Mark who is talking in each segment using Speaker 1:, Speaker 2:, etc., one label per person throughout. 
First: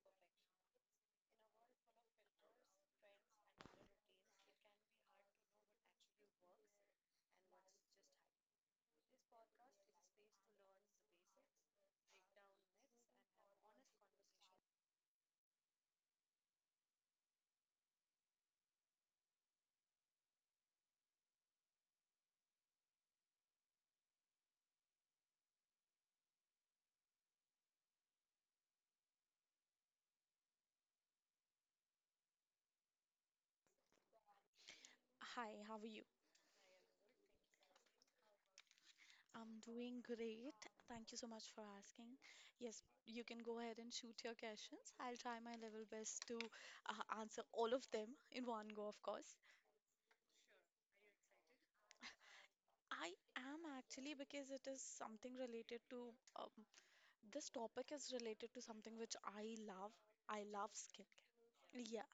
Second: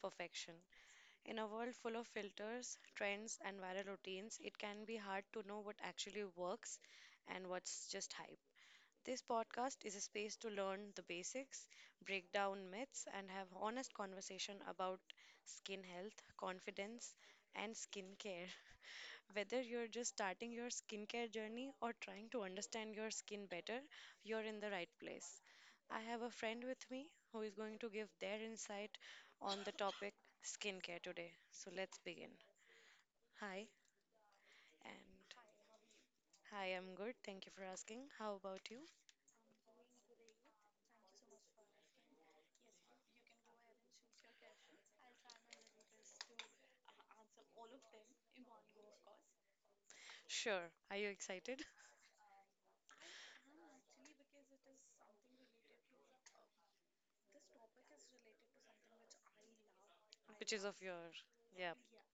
Speaker 1: perfection. In a world full of filters, trends, and viral routines, it can be hard to know what actually works and what's just hype. This podcast is a space to learn the basics, break down myths, and have honest conversation about skin health, confidence, and skincare. Whether you're just starting your skincare journey or trying to understand your skin better, you're in the right place. I have a friend with me who is going to give their insight on the topic skincare today. So let's begin. Hi, and
Speaker 2: Hi, how are you?
Speaker 1: hi, I'm good. Thank you for asking. How about you?
Speaker 2: I'm doing great. Thank you so much for asking. Yes, you can go ahead and shoot your questions. I'll try my level best to answer all of them in one go, of course.
Speaker 1: Sure. Are you excited?
Speaker 2: I am actually, because it is something related to um, this topic is related to something which I love. I
Speaker 1: Which is
Speaker 2: love
Speaker 1: of your. Yeah.
Speaker 2: skincare. Yeah,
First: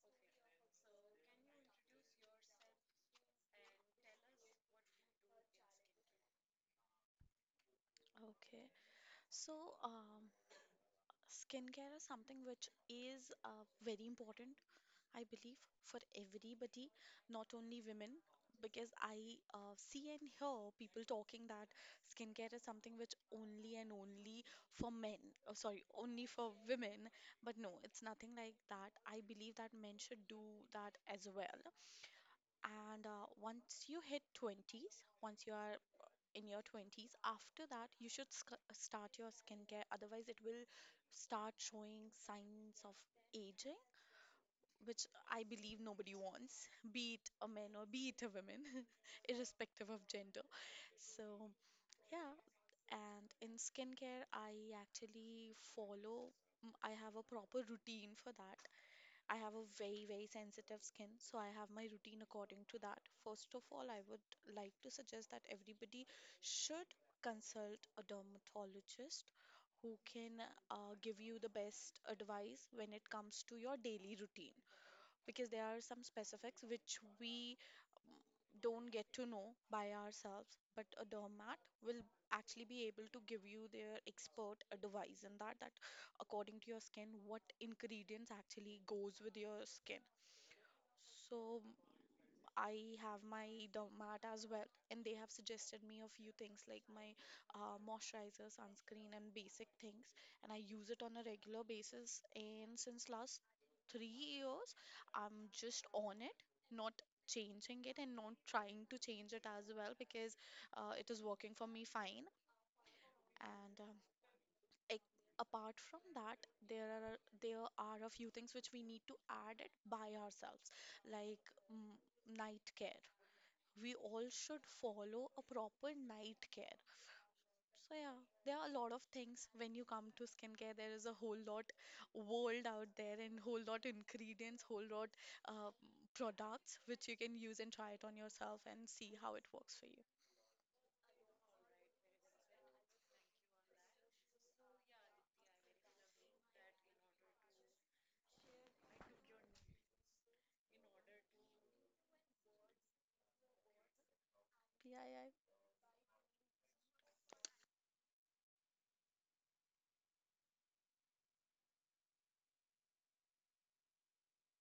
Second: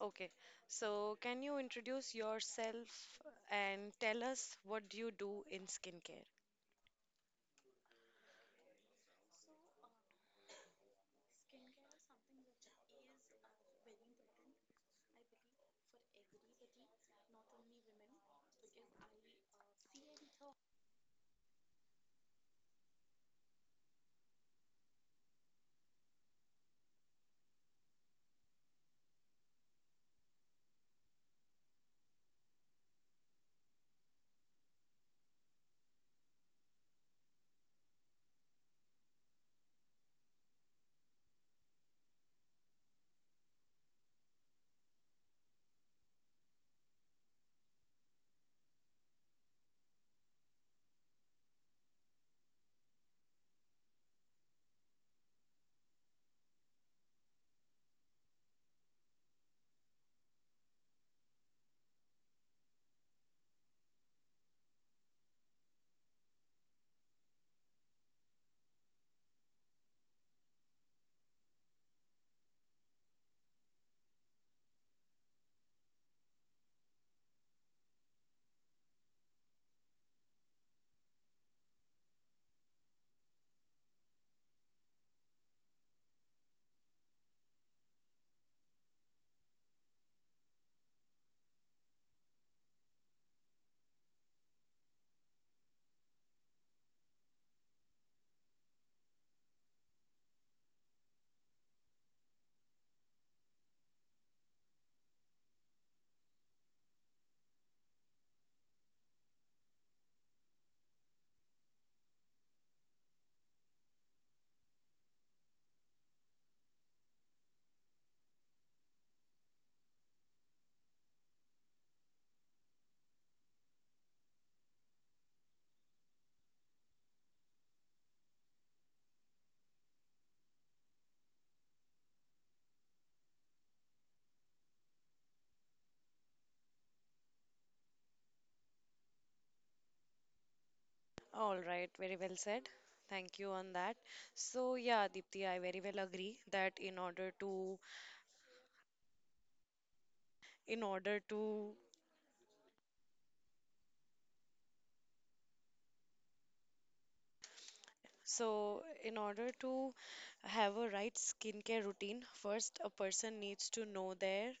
Speaker 1: Okay. So, can you introduce yourself and tell us what do you do in skincare?
Speaker 2: okay. So, um, skincare is something which is very important, I believe, for everybody, not only women, because I see and hear people talking that skincare is something which only and only for men. Oh, sorry, only for women. But no, it's nothing like that. I believe that men should do that as well. And once you hit 20s, once you are in your 20s, after that, you should sc start your skincare. Otherwise, it will start showing signs of aging, which I believe nobody wants, be it a man or be it a woman, irrespective of gender. So, yeah, and in skincare, I actually follow, mm, I have a proper routine for that. I have a very, very sensitive skin, so I have my routine according to that. First of all, I would like to suggest that everybody should consult a dermatologist who can give you the best advice when it comes to your daily routine, because there are some specifics which we don't get to know by ourselves, but a doormat will actually be able to give you their expert advice in that according to your skin what ingredients actually goes with your skin. So I have my dermat as well, and they have suggested me a few things like my moisturizer, sunscreen, and basic things. And I use it on a regular basis. And since last 3 years, I'm just on it, not changing it, and not trying to change it as well, because it is working for me fine. And apart from that, there are a few things which we need to add it by ourselves, like mm, night care. We all should follow a proper night care. So yeah, there are a lot of things when you come to skincare. There is a whole lot world out there, and whole lot ingredients, whole lot uh, products which you can use and try it on yourself and see how it works for you.
Speaker 1: All right, very well said. Thank you on that. So yeah, Deepti, I very well agree that in order to
Speaker 2: PII.
Speaker 1: so in order to have a right skincare routine, first a person needs to know their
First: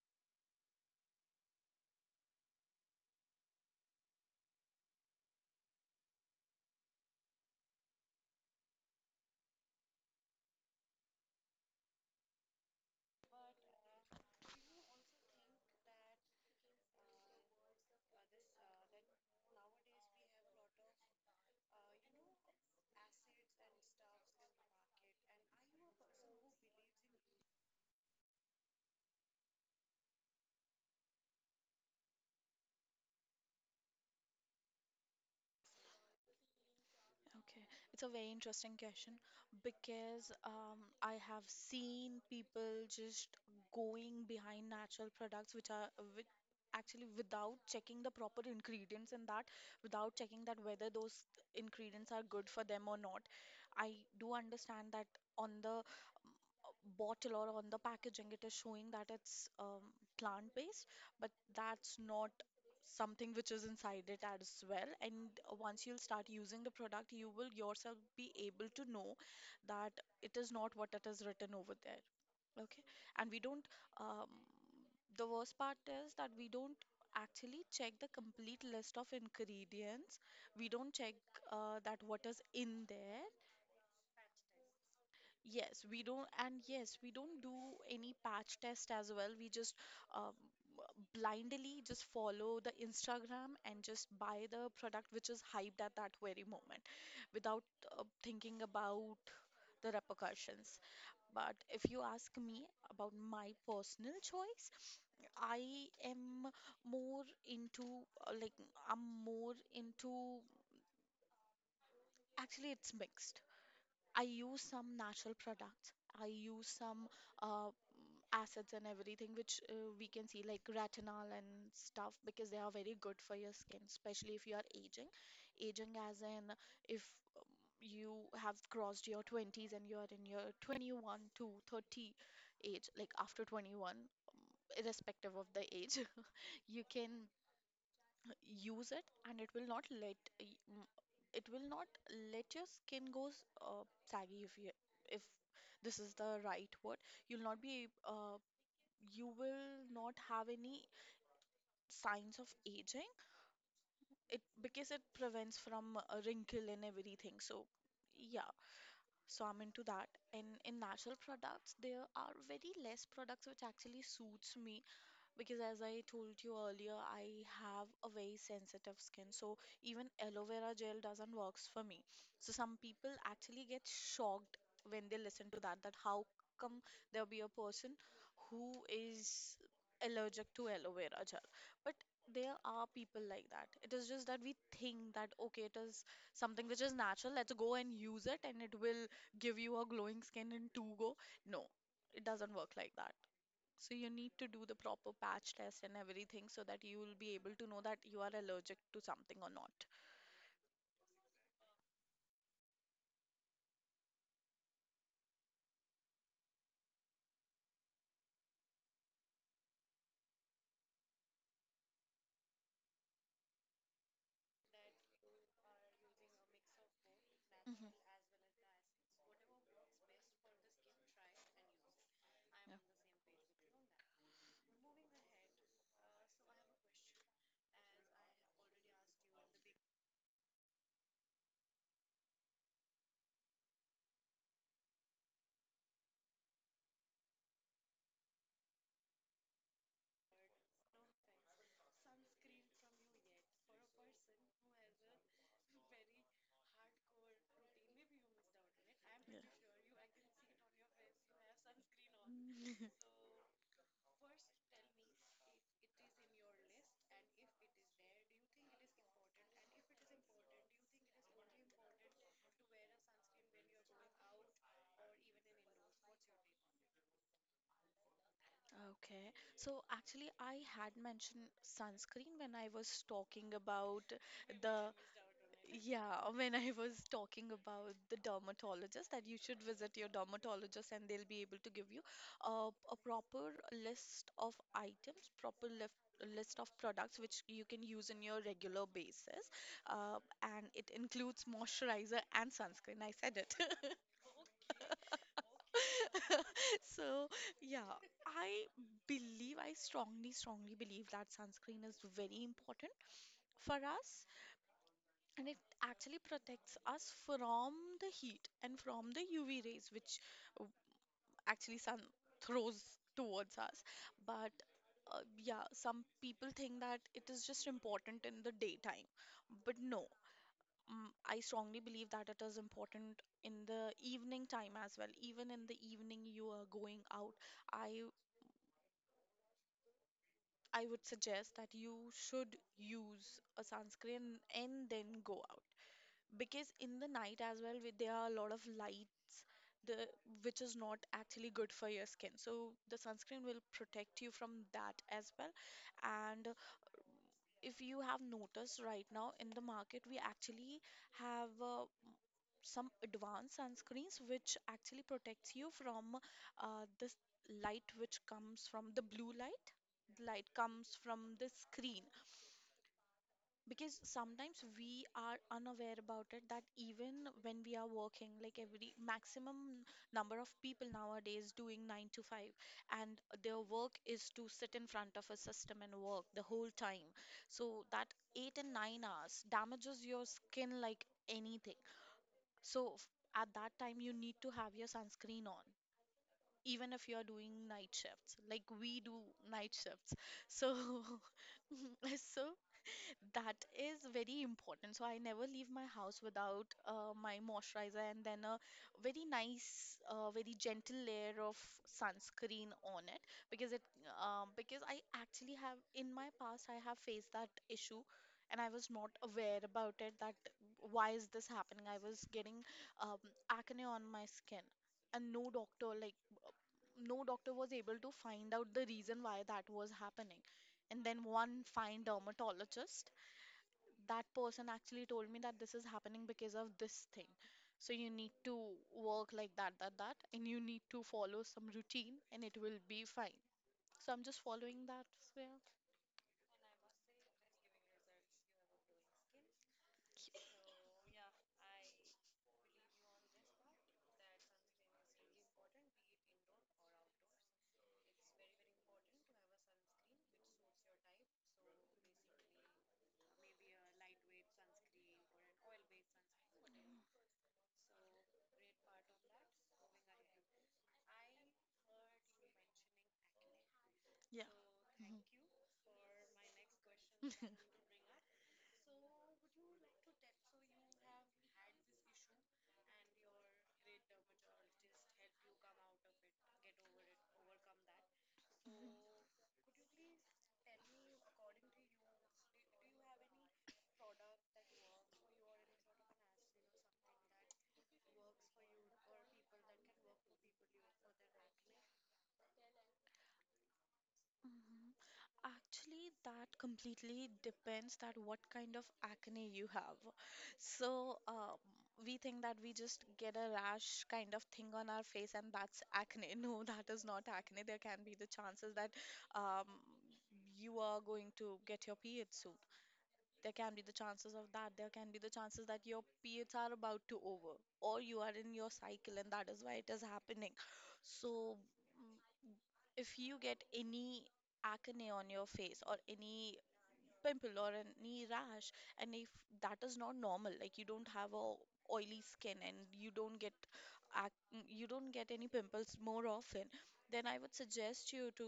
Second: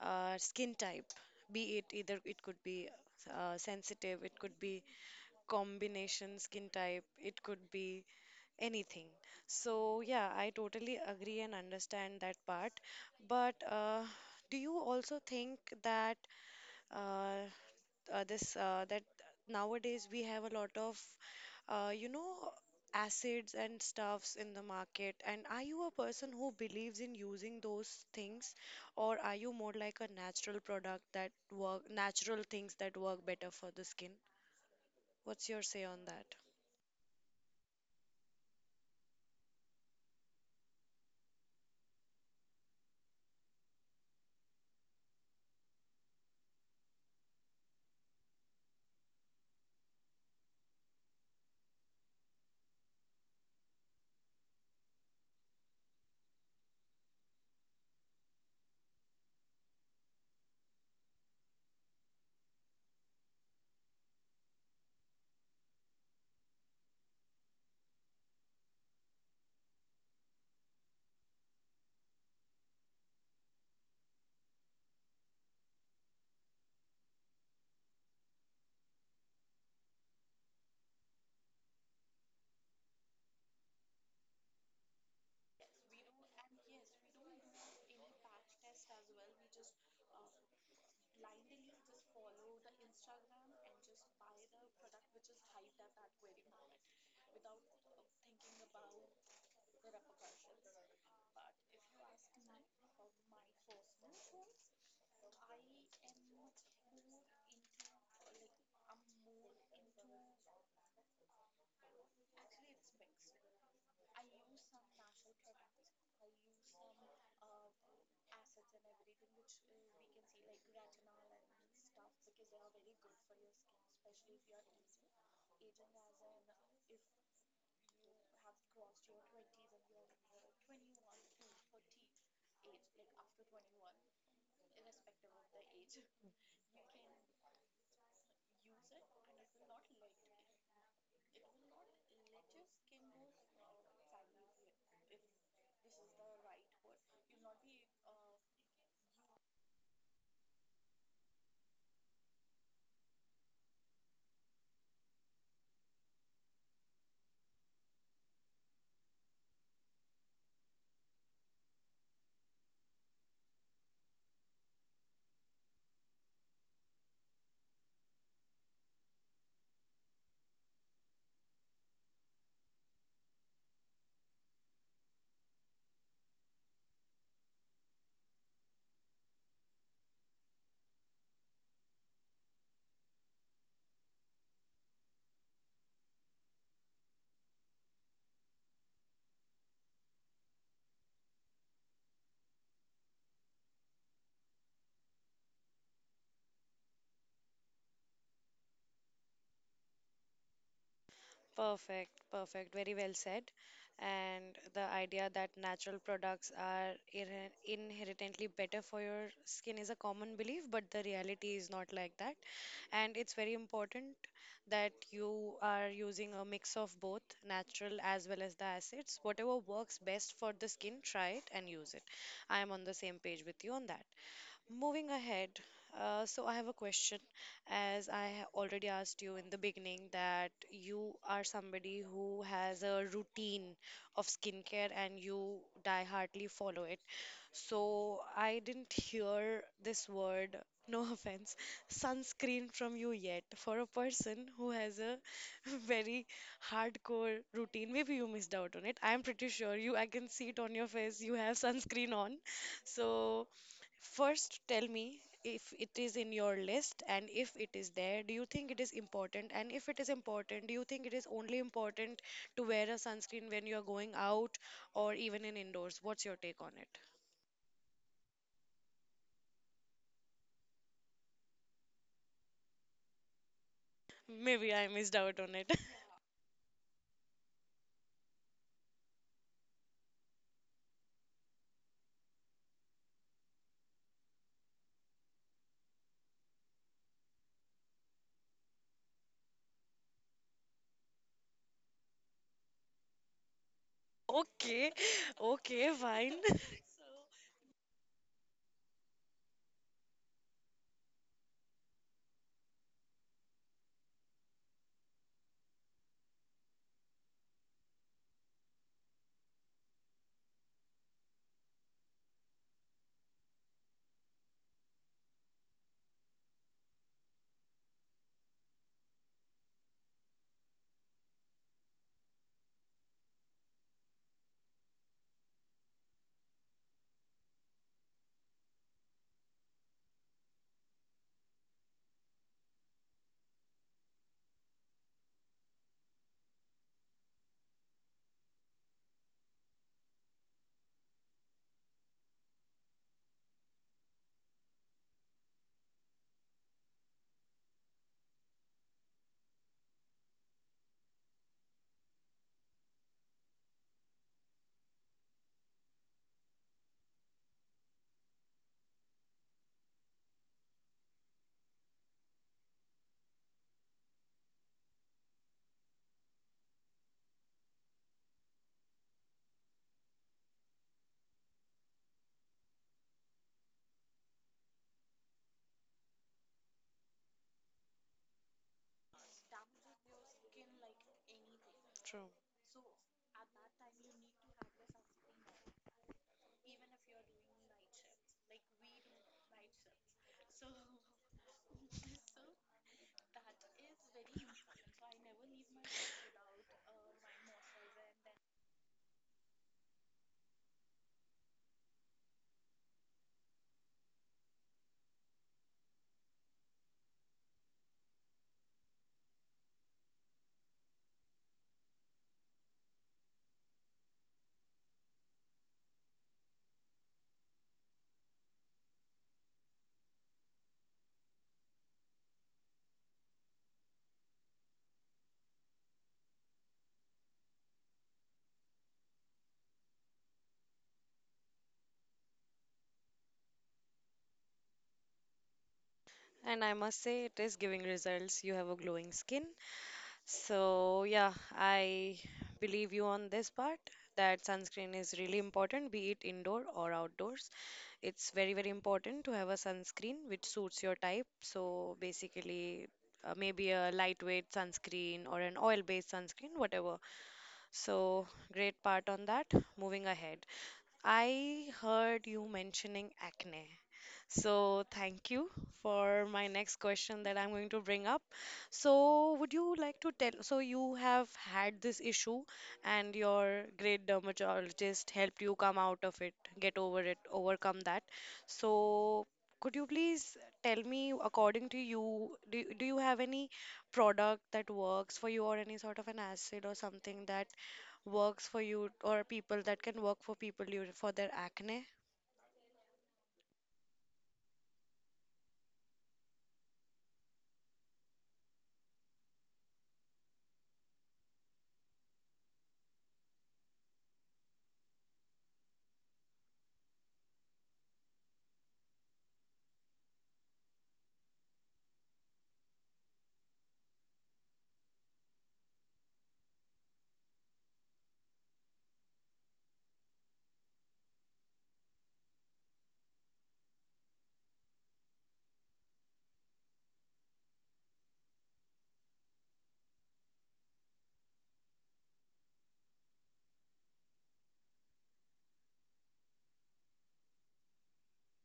Speaker 1: skin type. Be it either it could be sensitive, it could be combination skin type, it could be anything. So yeah, I totally agree and understand that part, but do you also think that uh, this that nowadays we have a lot of uh, you know acids and stuffs in the market, and are you a person who believes in using those things, or are you more like a natural product that work, natural things that work better for the skin? What's your say on that?
Speaker 2: Okay, it's a very interesting question, because I have seen people just going behind natural products which are actually without checking the proper ingredients in that, without checking that whether those ingredients are good for them or not. I do understand that on the bottle or on the packaging it is showing that it's plant-based, but that's not something which is inside it as well. And once you'll start using the product, you will yourself be able to know that it is not what it is written over there. Okay, and we don't. Um, the worst part is that we don't actually check the complete list of ingredients. We don't check, that what is in there. Yes, we don't, and yes, we don't do any patch test as well. We just um, blindly just follow the Instagram and just buy the product which is hyped at that very moment, without thinking about the repercussions. But if you ask me about my personal choice, I am more into, uh, like I'm more into actually, it's mixed. I use some natural products. I use some uh, assets and everything which we can see, like retinol and stuff, because they are very good for your skin, especially if you are aging as in, if um, you have crossed your 20s and you are in your 21 to 30 age, like after 21, irrespective of the age, you can use it, and it will not it will not let your skin goes uh, saggy, if this is the right word, you'll not be uh, you will not have any signs of aging, it, because it prevents from a wrinkle and everything, so yeah, so I'm into that. And in natural products there are very less products which actually suits me, because as I told you earlier, I have a very sensitive skin, so even aloe vera gel doesn't works for me. So some people actually get shocked when they listen to that, that how come there'll be a person who is allergic to aloe vera gel. But there are people like that. It is just that we think that okay, it is something which is natural, let's go and use it, and it will give you a glowing skin in two go. No, it doesn't work like that. So you need to do the proper patch test and everything, so that you will be able to know that you are allergic to something or not.
Speaker 1: Perfect, perfect. Very well said. And the idea that natural products are inherently better for your skin is a common belief, but the reality is not like that. And it's very important that you are using a mix of both
Speaker 2: Mhm.
Speaker 1: natural as well as the acids. Whatever works best for the skin, try it and use it. I am on the same page with you on that. Moving ahead, so I have a question. As I already asked you in the beginning, that you are somebody who has a routine of skincare and you die-hardly follow it. So I didn't hear this word, no, offense, sunscreen from you yet. For a person who has a very hardcore routine, maybe you missed out on it.
Speaker 2: Yeah.
Speaker 1: I'm
Speaker 2: Yeah.
Speaker 1: pretty sure you, I can see it on your face, you have sunscreen on. So first, tell me if it is in your list, and if it is there, do you think it is important? And if it is important, do you think it is only important to wear a sunscreen when you are going out, or even in indoors? What's your take on it?
Speaker 2: Okay, so actually, I had mentioned sunscreen when I was talking about
Speaker 1: Maybe I
Speaker 2: the.
Speaker 1: missed out on it.
Speaker 2: Yeah, when I was talking about the dermatologist, that you should visit your dermatologist and they'll be able to give you a proper list of items, proper list of products which you can use in your regular basis. Uh, and it includes moisturizer and sunscreen. I said it.
Speaker 1: Okay, okay, fine.
Speaker 2: So, yeah, I I strongly, strongly believe that sunscreen is very important for us, and it actually protects us from the heat and from the UV rays which uh, actually sun throws towards us. But yeah, some people think that it is just important in the daytime, but no, I strongly believe that it is important in the evening time as well. Even in the evening you are going out, i I would suggest that you should use a sunscreen and then go out, because in the night as well there are a lot of lights, the which is not actually good for your skin, so the sunscreen will protect you from that as well. And if you have noticed, right now in the market we actually have some advanced sunscreens which actually protects you from this light which comes from the blue light, the light comes from the screen. Because sometimes we are unaware about it, that even when we are working, like every maximum number of people nowadays doing 9 to 5, and their work is to sit in front of a system and work the whole time, so that 8 and 9 hours damages your skin like anything.
Speaker 1: True.
Speaker 2: So at that time you need to have your sunscreen on, even if you're doing night shifts like we do night shifts, so so that is very important. So I never leave my house without my moisturizer and then a very nice, very gentle layer of sunscreen on it, because it because I actually have in my past I have faced that issue, and I was not aware about it, that why is this happening? I was getting um, acne on my skin, and no doctor was able to find out the reason why that was happening. And then one fine dermatologist, that person actually told me that this is happening because of this thing. So you need to work like that, that, that, and you need to follow some routine and it will be fine. So I'm just following that. So
Speaker 1: And I must say, it is giving results. You have a glowing skin. So, yeah, I believe you on this part that sunscreen is really important, be it indoor or outdoors. It's very, very important to have a sunscreen which suits your type. So, basically, maybe a lightweight sunscreen or an oil-based sunscreen, whatever. So, great part on that. Moving ahead, I heard you mentioning acne.
Speaker 2: yeah.
Speaker 1: So,
Speaker 2: Yeah.
Speaker 1: thank you for my next question that
Speaker 2: Mhm.
Speaker 1: I'm going to bring up. So, would you like to tell? So, you have had this issue, and your great dermatologist helped you come out of it, get over it, overcome that. So, could you please tell me, according to you, do you have any product that works for you, or any sort of an acid or something that works for you, or people that can work for people you, for their acne?
Speaker 2: Mhm. Actually, that completely depends that what kind of acne you have. So, we think that we just get a rash kind of thing on our face and that's acne. No, that is not acne. There can be the chances that um, you are going to get your period soon. There can be the chances of that. There can be the chances that your periods are about to over or you are in your cycle and that is why it is happening. So, if you get any acne on your face or any pimple or any rash, and if that is not normal, like you don't have a oily skin and you don't get ac you don't get any pimples more often, then I would suggest you to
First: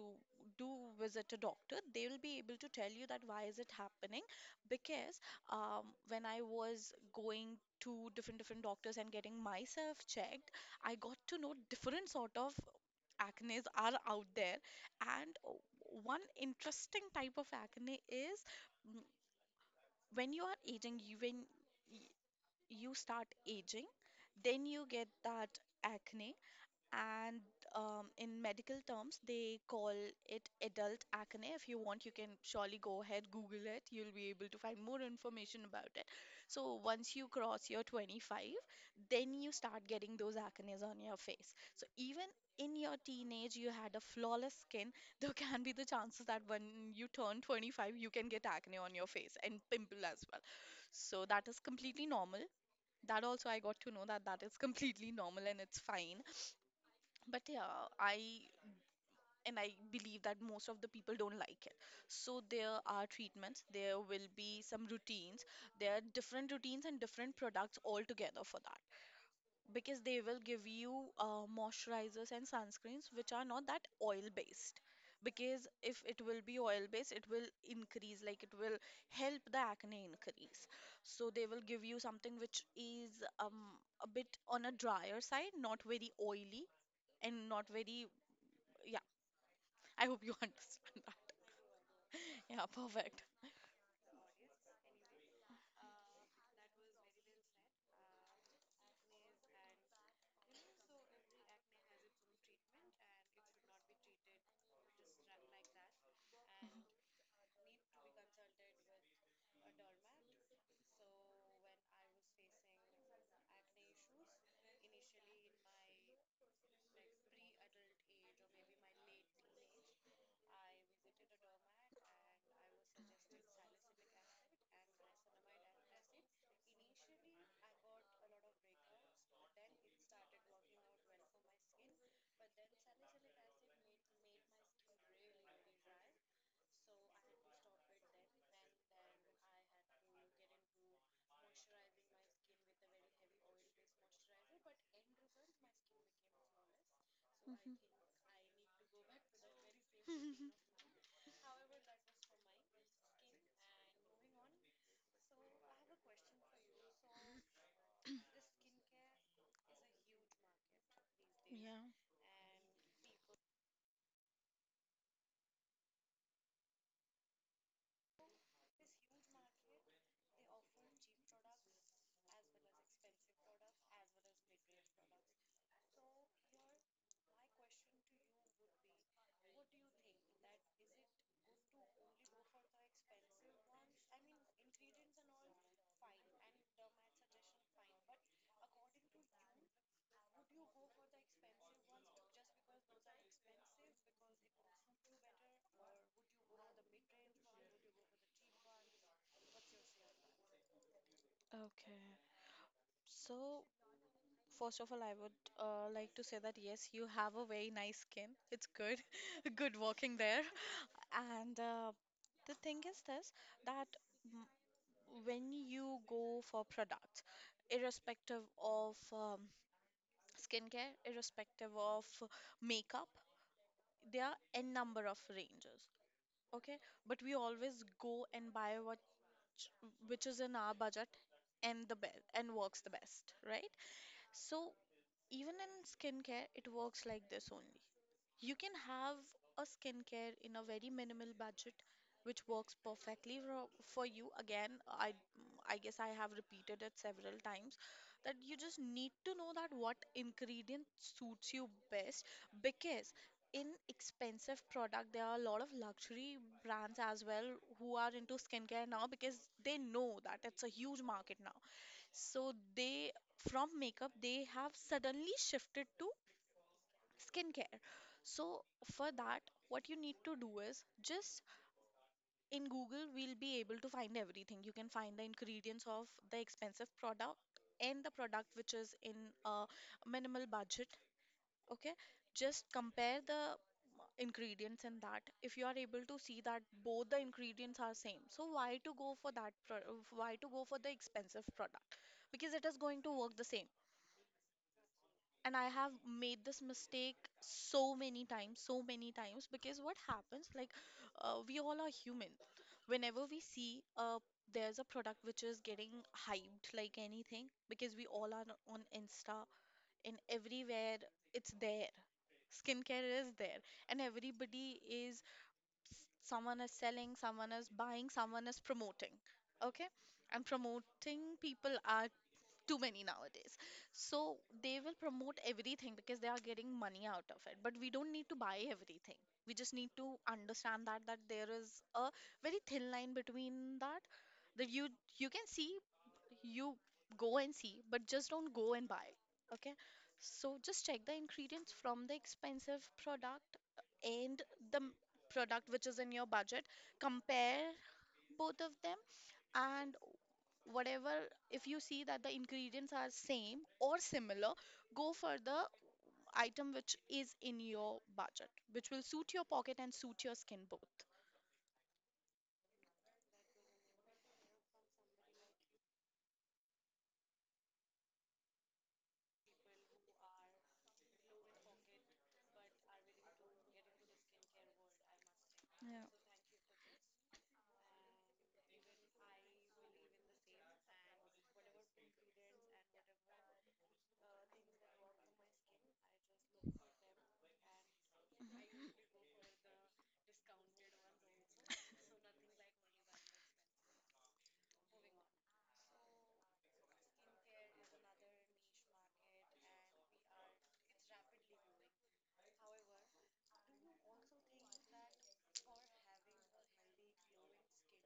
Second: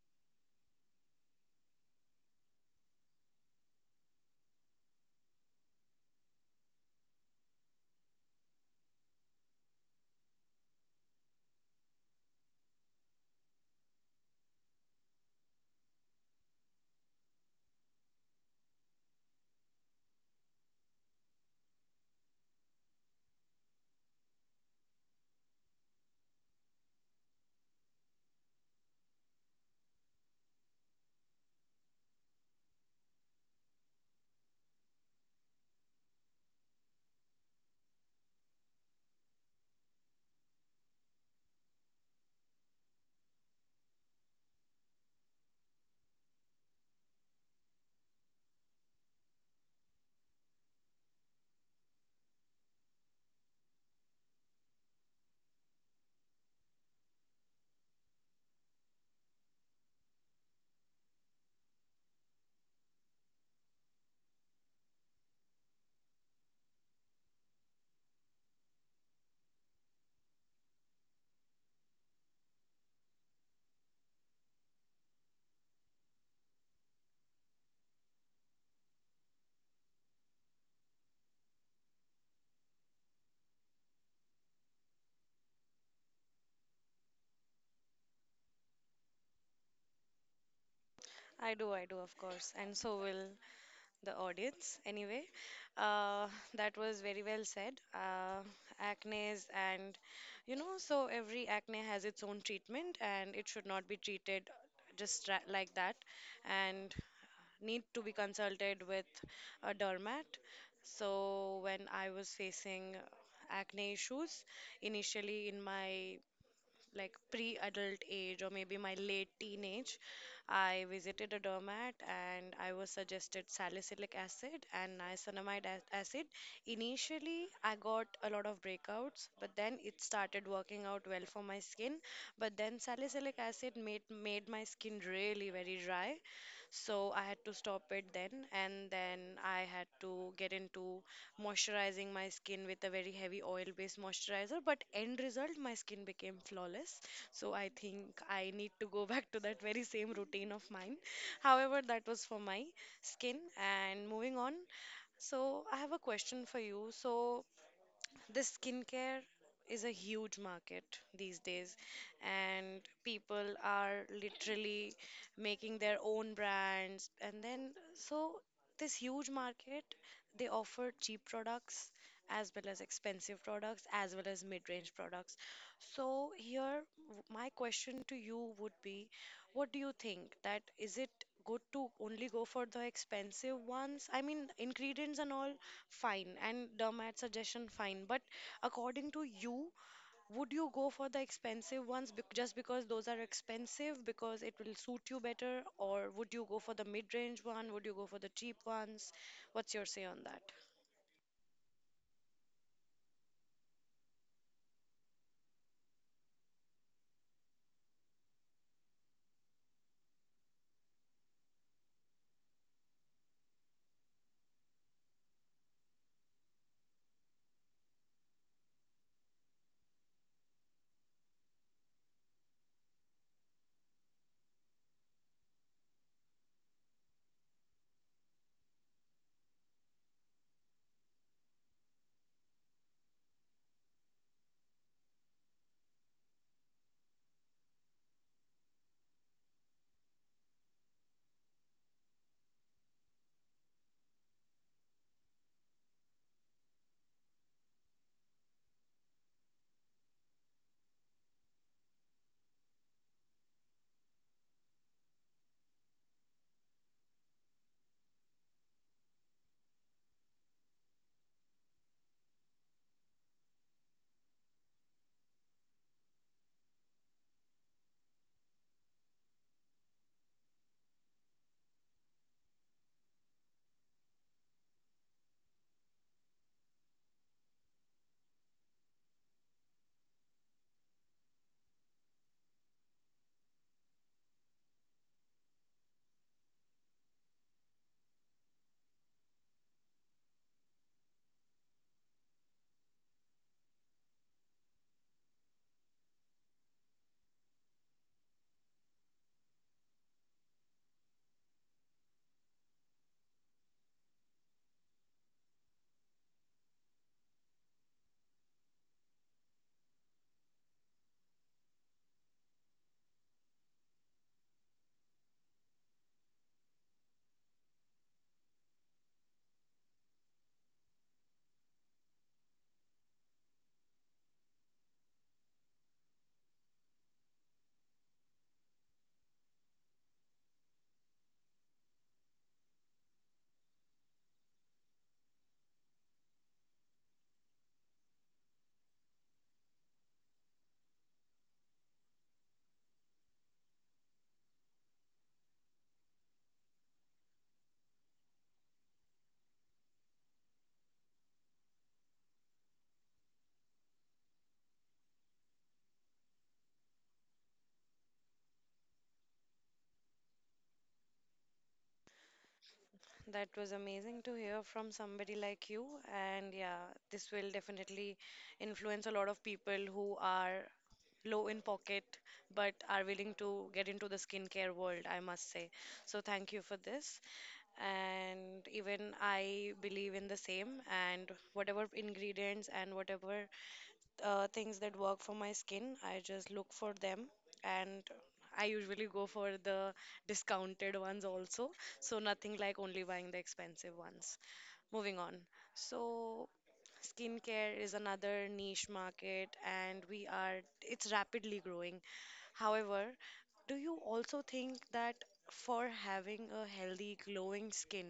Speaker 2: do visit a doctor. They will be able to tell you that why is it happening. Because when I was going to different different doctors and getting myself checked, I got to know different sort of acnes are out there. And one interesting type of acne is, mm, when you are aging you when y- you start aging, then you get that acne. And in medical terms they call it adult acne. If you want, you can surely go ahead, google it, you'll be able to find more information about it. So once you cross your 25, then you start getting those acnes on your face. So even in your teenage you had a flawless skin. There can be the chances that when you turn 25 you can get acne on your face and pimple as well. So that is completely normal. That also I got to know, that that is completely normal and it's fine. But yeah, I believe that most of the people don't like it. So there are treatments, there will be some routines, there are different routines and different products altogether for that, because they will give you moisturizers and sunscreens which are not that oil based. Because if it will be oil based, it will increase, like it will help the acne increase. So they will give you something which is um, a bit on a drier side, not very oily and not very, yeah. I hope you understand that.
Speaker 1: I do, of course,
Speaker 2: Yeah,
Speaker 1: and so
Speaker 2: perfect.
Speaker 1: will the audience anyway. uh, that was very well said. Acnes, and you know, so every acne has its own treatment and it should not be treated just like that, and need to be consulted with a dermat. So when I was facing acne issues initially in my like pre-adult age, or maybe my late teenage, I visited a doormat and I was suggested salicylic acid and niacinamide acid. Initially, I got a lot of breakouts, but then it started working out well for my skin. But then salicylic acid made my skin really very dry, so I had to stop it then. And then I had to get into moisturizing my skin with a very heavy oil based moisturizer, but end result, my skin became flawless. So
Speaker 2: Mhm.
Speaker 1: I
Speaker 2: Mhm.
Speaker 1: think I need to go back to that very same routine of mine. However, that was for my skin. And moving on, so I have a question for you. So the skincare is a huge market these days,
Speaker 2: Yeah,
Speaker 1: and people are literally making their own brands, and then so this huge market, they offer cheap products as well as expensive products as well as mid-range products. So here, my question to you would be, what do you think? That, is it good to only go for the expensive ones? I mean, ingredients and all fine, and Dermat suggestion fine. But according to you, would you go for the expensive ones just because those are expensive, because it will suit you better, or would you go for the mid-range one? Would you go for the cheap ones? What's your say on that?
Speaker 2: okay. So, first of all, I would like to say that yes, you have a very nice skin. It's good, good working there. And the thing is this, that m- when you go for products, irrespective of skincare, irrespective of makeup, there are n number of ranges, okay, but we always go and buy what, which is in our budget and the best and works the best, right? So even in skincare it works like this only. You can have a skincare in a very minimal budget, which works perfectly for you. Again, I guess I have repeated it several times that you just need to know that what ingredient suits you best. Because in expensive product there are a lot of luxury brands as well who are into skincare now, because they know that it's a huge market now. So they, from makeup they have suddenly shifted to skincare. So, for that, what you need to do is just, in Google, we'll be able to find everything. You can find the ingredients of the expensive product and the product which is in a minimal budget. Okay, just compare the ingredients in that. If you are able to see that both the ingredients are same, so why to go for that why to go for the expensive product, because it is going to work the same. And I have made this mistake so many times, so many times. Because what happens, like, we all are human. Whenever we see a, there's a product which is getting hyped like anything, because we all are on insta and everywhere it's there, skincare is there, and everybody is, someone is selling, someone is buying, someone is promoting, okay, and promoting people are too many nowadays. So they will promote everything because they are getting money out of it, but we don't need to buy everything. We just need to understand that, that there is a very thin line between that, that you can see, you go and see, but just don't go and buy, okay. So just check the ingredients from the expensive product and the product which is in your budget, compare both of them, and whatever, if you see that the ingredients are same or similar, go for the item which is in your budget, which will suit your pocket and suit your skin both.
Speaker 1: That was amazing to hear from somebody like you. And yeah, this will definitely influence a lot of people who are low in pocket but are willing to get into the skincare world, I must say.
Speaker 2: Yeah.
Speaker 1: So thank you for this. And even I believe in the same. And whatever ingredients and whatever things that work for my skin, I just look for them, and I usually go for the discounted ones also. So nothing like only buying the expensive ones. Moving on. So skincare is another niche market, and we are it's rapidly growing. However, do you also think that for having a healthy glowing skin,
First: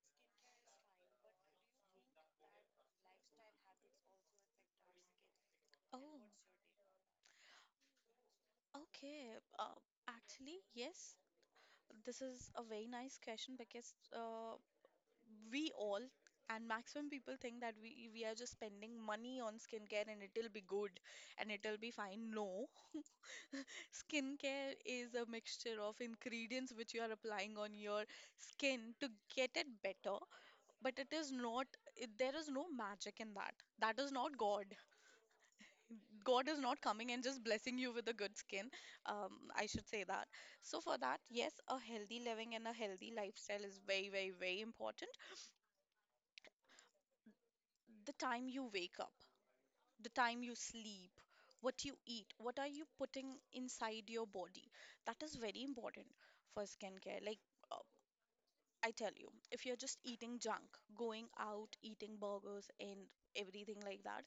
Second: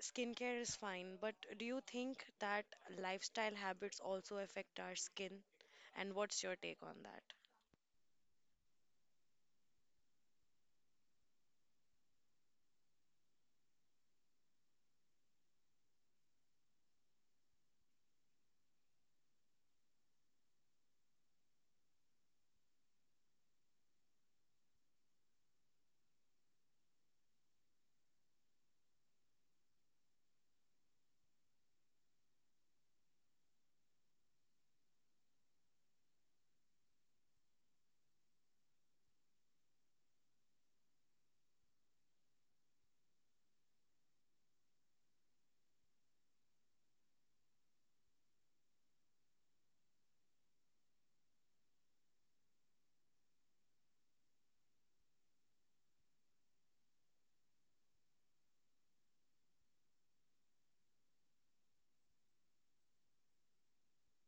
Speaker 1: skincare is fine, but do you think that lifestyle habits also affect our skin? And
Speaker 2: Oh,
Speaker 1: what's your take on that?
Speaker 2: okay. Uh, actually, yes, this is a very nice question, because we all and maximum people think that we are just spending money on skincare and it'll be good and it'll be fine. No, skincare is a mixture of ingredients which you are applying on your skin to get it better, but it is not, it, there is no magic in that. That is not God. God is not coming and just blessing you with a good skin. I should say that. So, for that, yes, a healthy living and a healthy lifestyle is very, very, very important. The time you wake up, the time you sleep, what you eat, what are you putting inside your body? That is very important for skincare. Like, I tell you, if you're just eating junk, going out, eating burgers and everything like that,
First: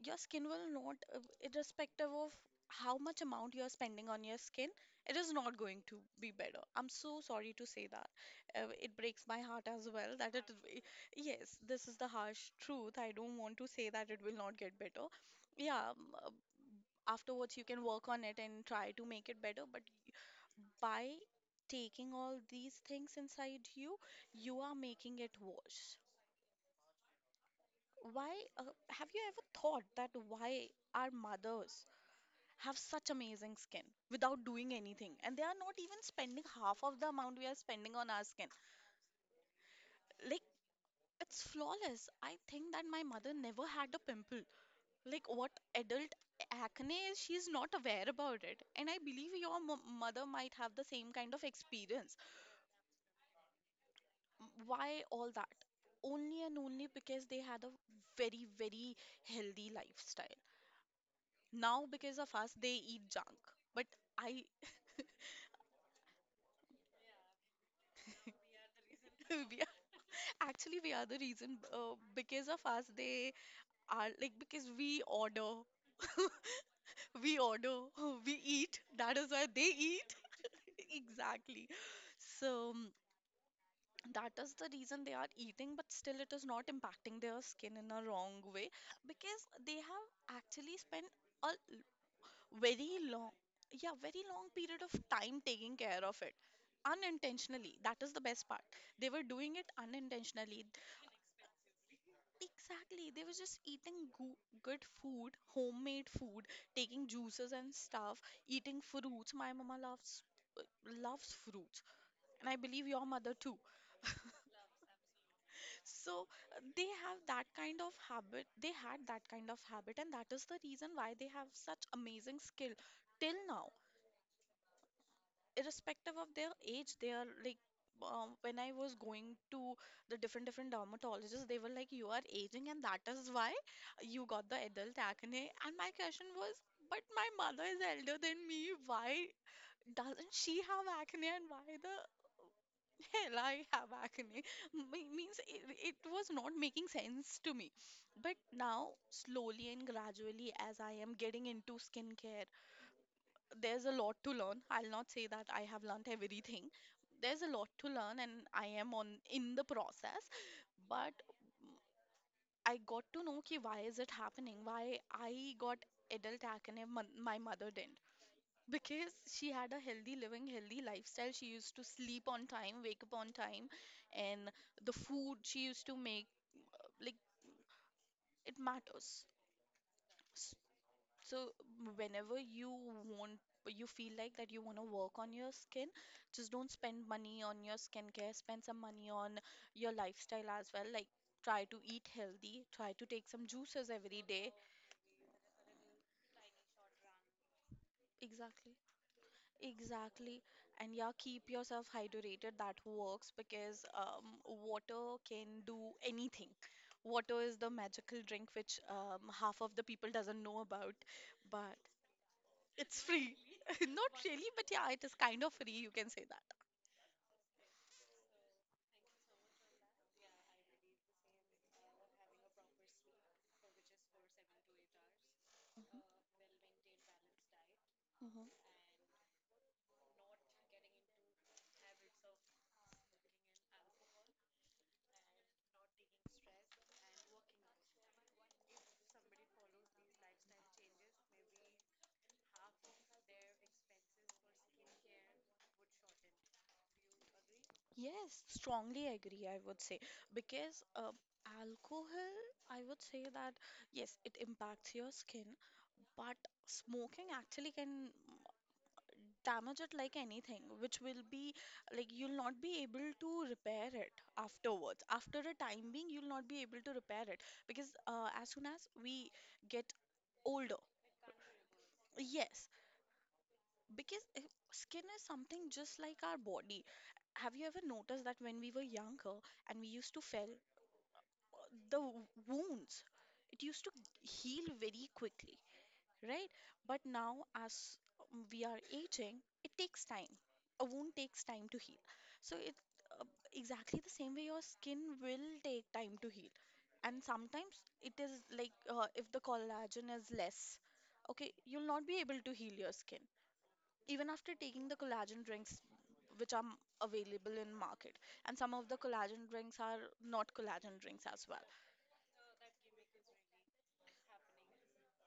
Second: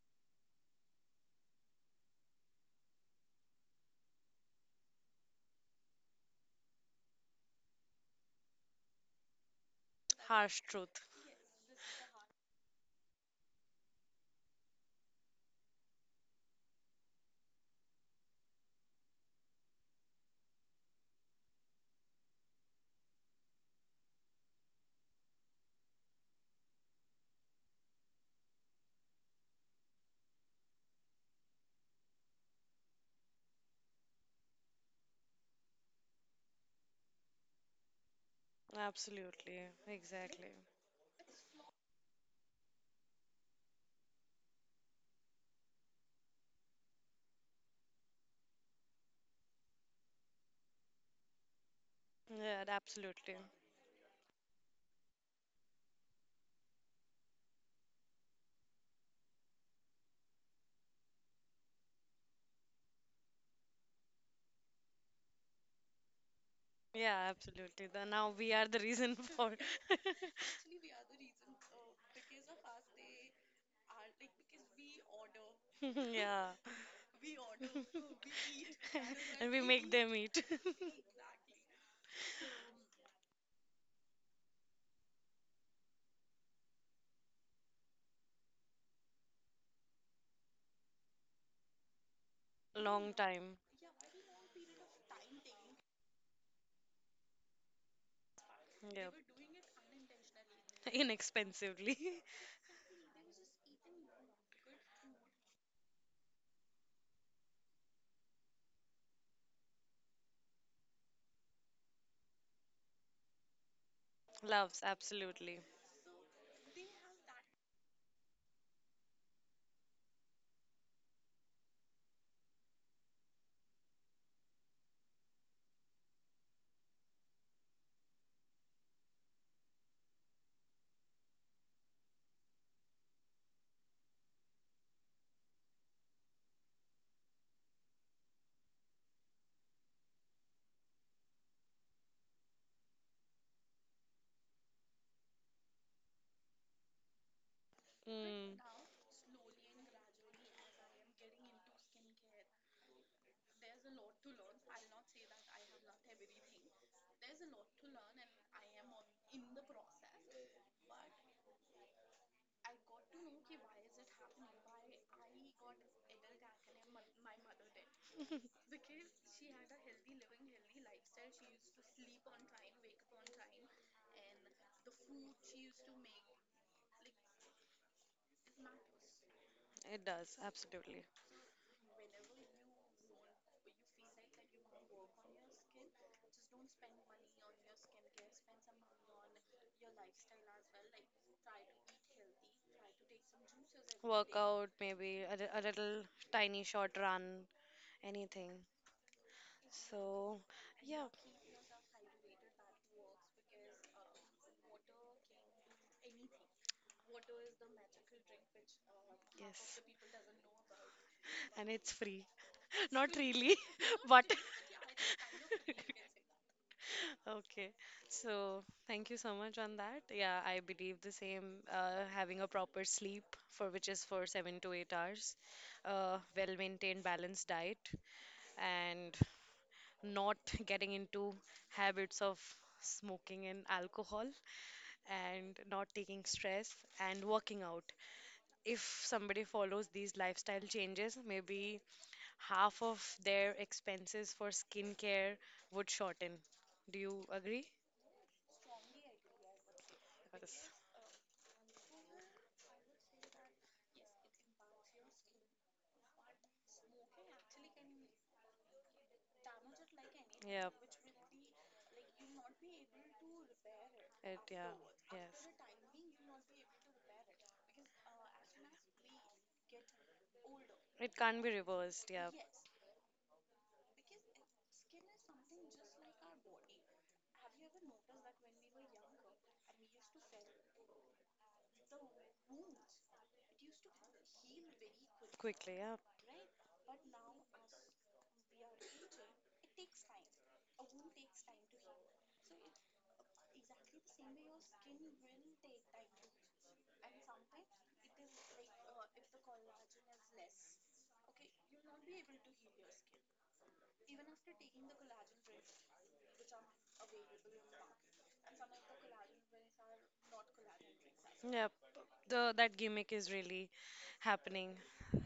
Speaker 2: your skin will not, irrespective of how much amount you're spending on your skin, it is not going to be better. I'm so sorry to say that. It breaks my heart as well that it,
Speaker 1: Harsh truth.
Speaker 2: yes, this is the harsh truth. I don't want to say that it will not get better. Yeah, afterwards you can work on it and try to make it better, but by taking all these things inside you, you are making it worse. Why uh, have you ever thought that why our mothers have such amazing skin without doing anything, and they are not even spending half of the amount we are spending on our skin?
Speaker 1: Absolutely.
Speaker 2: Like
Speaker 1: Exactly.
Speaker 2: it's flawless. I think that my mother never had a pimple. Like what adult acne is, she's not aware about it. And I believe your m mother might have the same kind of experience.
Speaker 1: Yeah, absolutely.
Speaker 2: Why all that? Only and only because they had a very, very healthy lifestyle. Now, because of us, they eat junk. But I,
Speaker 1: Yeah, absolutely. The, now we are the reason for.
Speaker 2: we are, actually, we are the reason. Because of us, they are like, because we order,
Speaker 1: Yeah.
Speaker 2: we order, we eat. That is why
Speaker 1: And we
Speaker 2: they
Speaker 1: make
Speaker 2: eat.
Speaker 1: them eat.
Speaker 2: Exactly. So that is the reason they are eating, but still it is not impacting their skin in a wrong way, because they have actually spent a very
Speaker 1: Long
Speaker 2: long,
Speaker 1: time.
Speaker 2: yeah, very long period of time taking care of it unintentionally. That is the best part, they
Speaker 1: Yep.
Speaker 2: were doing it unintentionally.
Speaker 1: Inexpensively.
Speaker 2: Exactly. They were just eating good food, homemade food, taking juices and stuff, eating fruits. My mama loves, uh, loves fruits, and I believe your mother too.
Speaker 1: Loves, absolutely.
Speaker 2: So they have that kind of habit, they had that kind of habit, and that is the reason why they have such amazing skill till now, irrespective of their age. They are like, when I was going to the different different dermatologists, they were like, you are aging and that is why you got the adult acne. And my question was, but my mother is elder than me, why doesn't she have acne and why the hell I have acne. Means it, it was not making sense to me. But
Speaker 1: Mm.
Speaker 2: now, slowly and gradually, as I am getting into skincare, there's a lot to learn. I'll not say that I have learned everything. There's a lot to learn and I am on in the process. But I got to know ki, why is it happening? Why I got adult acne, my mother didn't. Because she had a healthy living, healthy lifestyle. She used to sleep on time, wake up on time, and the food she used to make, like, it matters.
Speaker 1: It does, absolutely.
Speaker 2: So whenever you want, you feel like that you want to work on your skin, just don't spend money on your skincare. Spend some money on your lifestyle as well. Like, try to eat healthy, try to take some juices every day.
Speaker 1: Workout, maybe a, a little tiny short run, anything.
Speaker 2: Exactly.
Speaker 1: So,
Speaker 2: Exactly. And
Speaker 1: yeah,
Speaker 2: yeah, keep yourself hydrated. That works because water can do anything. Water is the magical drink which half of
Speaker 1: yes.
Speaker 2: the people doesn't know about.
Speaker 1: And
Speaker 2: But
Speaker 1: it's free.
Speaker 2: it's
Speaker 1: Not
Speaker 2: free.
Speaker 1: really,
Speaker 2: Not
Speaker 1: but
Speaker 2: really, but yeah, it is kind of free, you can say that.
Speaker 1: okay. So thank you so much on that. Yeah, I believe the same. Having a proper sleep, for which is for 7 to 8 hours,
Speaker 2: Mhm.
Speaker 1: well-maintained, balanced diet,
Speaker 2: Mhm.
Speaker 1: and not getting into habits of smoking and alcohol, and not taking stress, and working out. If somebody follows these lifestyle changes, maybe half of their expenses for skincare would shorten. Do you agree?
Speaker 2: Yes, strongly agree, I would say.
Speaker 1: Yes.
Speaker 2: Because alcohol, I would say that yes, it impacts your skin, but smoking actually can damage it like anything,
Speaker 1: Yeah.
Speaker 2: which will be like you'll not be able to repair it
Speaker 1: It, yeah.
Speaker 2: afterwards. After
Speaker 1: Yes.
Speaker 2: a time being, you'll not be able to repair it. Because as soon as we get older,
Speaker 1: It can't be reversed. Yeah.
Speaker 2: yes, because skin is something just like our body. Have you ever noticed that when we were younger and we used to fell, the wounds, it used to heal very quickly,
Speaker 1: Quickly. Yeah.
Speaker 2: right? But now, as we are aging, it takes time. A wound takes time to heal. So it uh, exactly the same way your skin will take time to heal. And sometimes it is like if the collagen is less, okay, you'll not be able to heal your skin even after taking the collagen drinks which are available in market. And some of the collagen drinks are not collagen drinks as well.
Speaker 1: Yep. The that gimmick is really happening.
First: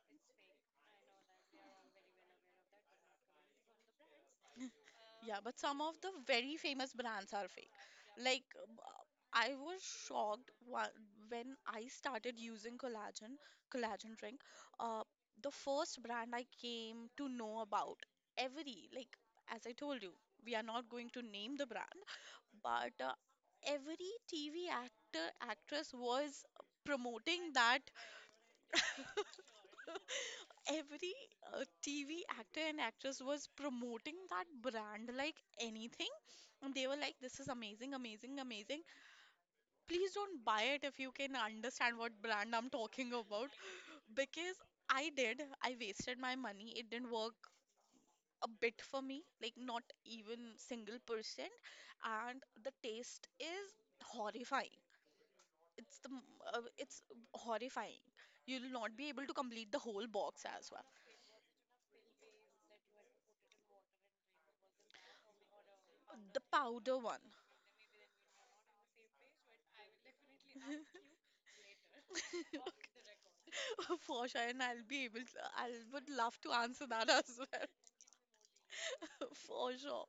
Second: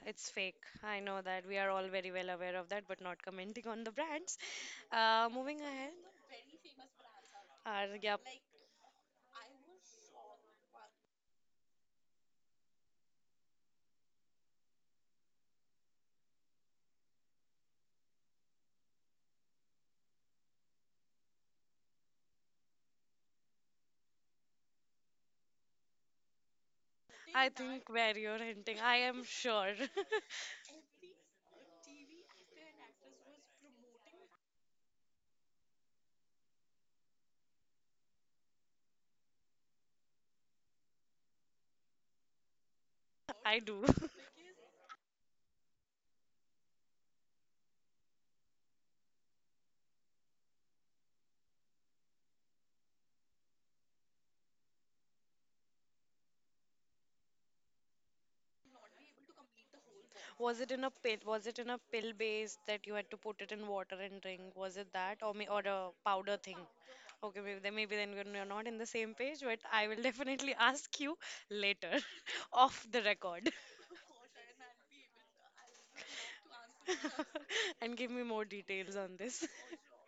Speaker 1: It's fake. I know that we are all very well aware of that, but not commenting on the brands.
Speaker 2: Yeah, but
Speaker 1: Moving
Speaker 2: some
Speaker 1: ahead.
Speaker 2: of the very famous brands are fake.
Speaker 1: Yep.
Speaker 2: Like, I was shocked when I started using collagen, collagen drink. Uh, the first brand I came to know about, every, like, as I told you, we are not going to name the brand, but every TV actor, actress was
Speaker 1: I
Speaker 2: promoting that.
Speaker 1: think where you're hinting, I am sure.
Speaker 2: Every TV actor and actress was promoting that brand like anything. And they were like, this is amazing, amazing, amazing, please don't buy it if you can understand what brand I'm talking about.
Speaker 1: I do.
Speaker 2: Because I did, I wasted my money, it didn't work a bit for me, like not even single percent. And the taste is horrifying. It's the it's horrifying. You'll not be able to complete the whole box
Speaker 1: Was
Speaker 2: as
Speaker 1: it in
Speaker 2: well.
Speaker 1: a pill? Was it in a pill base that you had to put it in water and drink? Was it that, or may, or a powder
Speaker 2: The
Speaker 1: thing?
Speaker 2: powder one.
Speaker 1: Okay, maybe then, maybe then we're not in the same page, but I will definitely ask you later, off the record,
Speaker 2: For sure, and I'll be able to, I would love to answer that as well.
Speaker 1: and give me more details on this.
Speaker 2: For sure.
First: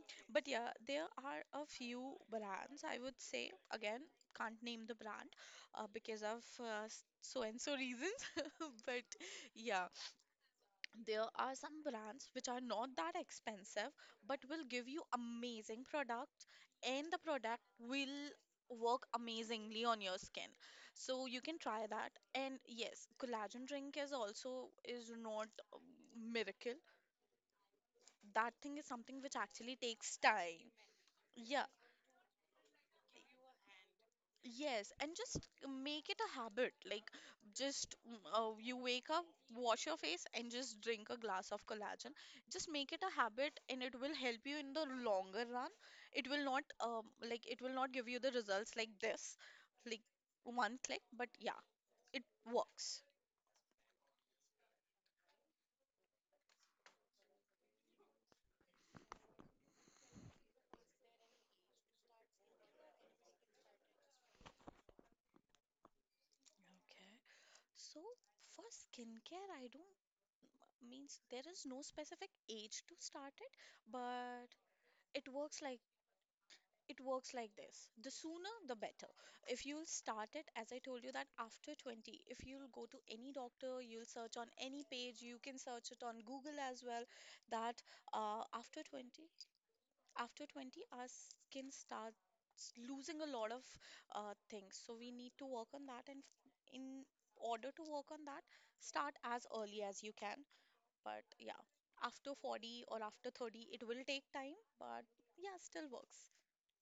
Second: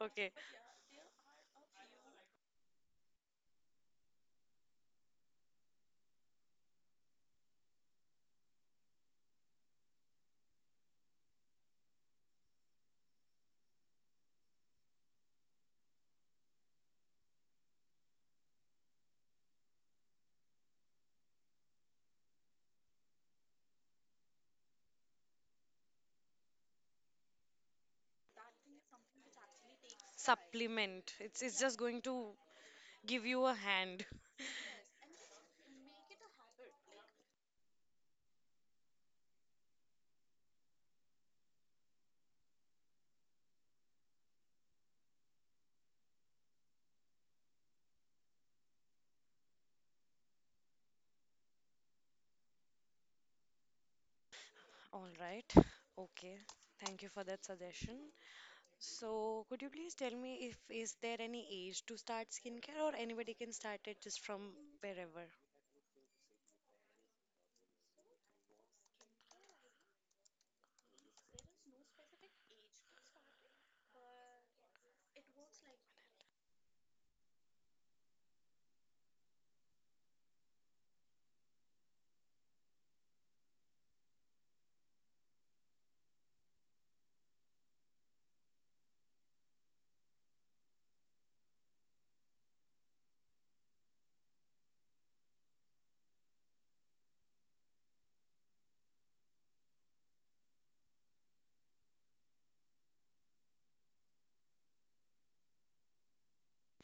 Speaker 1: Okay,
Speaker 2: But yeah, there are a few brands, I would say. Again, can't name the brand because of so and so reasons. But yeah, there are some brands which are not that expensive but will give you amazing products, and the product will work amazingly on your skin. So you can try that. And yes, collagen drink is also is not miracle. That thing is something which actually takes time.
Speaker 1: supplement. It's
Speaker 2: Yeah.
Speaker 1: just going to give you a hand.
Speaker 2: Yes, and just make it a habit. Like, just you wake up, wash your face, and just drink a glass of collagen. Just make it a habit, and it will help you in the longer run. It will not, like, it will not give you the results like this, like one click, but yeah, it works.
Speaker 1: All right. Okay. Thank you for that suggestion. So, could you please tell me, if is there any age to start skincare, or anybody can start it just from wherever?
Speaker 2: Okay. So, for skincare, I don't means there is no specific age to start it, but it works like, it works like this, the sooner the better. If you'll start it, as I told you that, after 20, if you'll go to any doctor, you'll search on any page, you can search it on google as well, that after 20, after 20, our skin starts losing a lot of things. So we need to work on that, and in order to work on that, start as early as you can. But yeah, after 40 or after 30, it will take time, but yeah, still works.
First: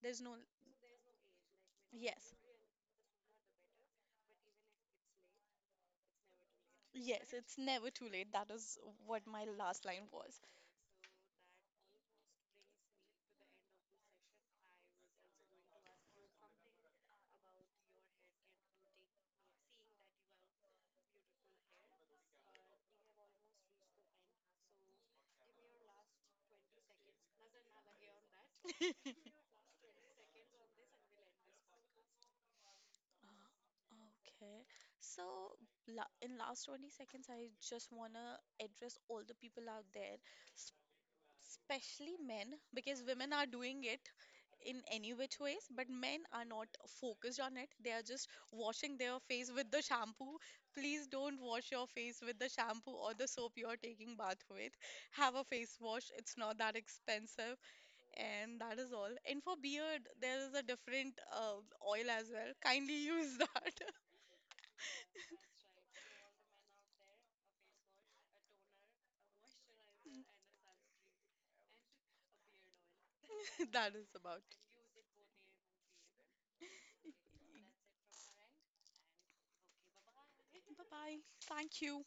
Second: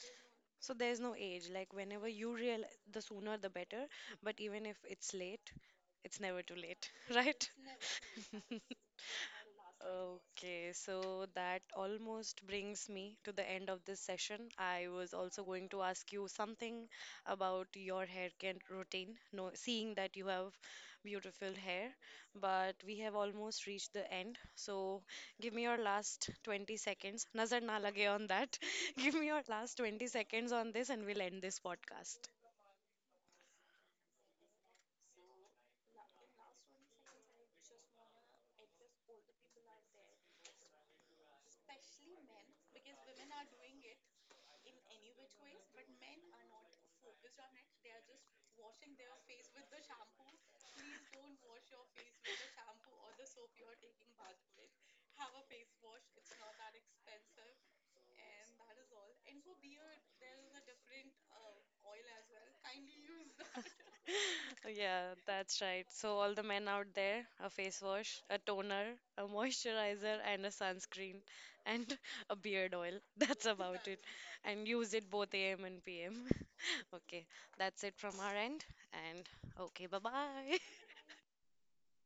Speaker 2: There's no.
Speaker 1: So there's no age, like whenever you
Speaker 2: Yes.
Speaker 1: real, the sooner the better, but even if it's late, it's never too late,
Speaker 2: Yes,
Speaker 1: right?
Speaker 2: it's never too late. That is what my last line was.
Speaker 1: Okay, so that almost brings me to the end of this session. I was also going to ask you something about your hair care routine, no, seeing that you have beautiful hair, but we have almost reached the end. So give me your last 20 seconds. Nazar na lage on that. Give me your last 20 seconds on this and we'll end this podcast.
Speaker 2: Okay. So, la in last 20 seconds, I just want to address all the people out there, especially men, because women are doing it in any which ways, but men are not focused on it. They are just washing their face with the shampoo. Please don't wash your face with the shampoo or the soap you are taking bath with. Have a face wash, it's not that expensive. And that is all. And for beard there is a different oil as well, kindly use that.
Speaker 1: Yeah, that's right. So, all the men out there, a face wash, a toner, a moisturizer, and a sunscreen, and a beard oil. That's about it. Is about
Speaker 2: That
Speaker 1: it.
Speaker 2: is about.
Speaker 1: And use it both a.m. and PM. Okay, that's it from our end. And okay, bye bye.
Speaker 2: Bye bye. Thank you.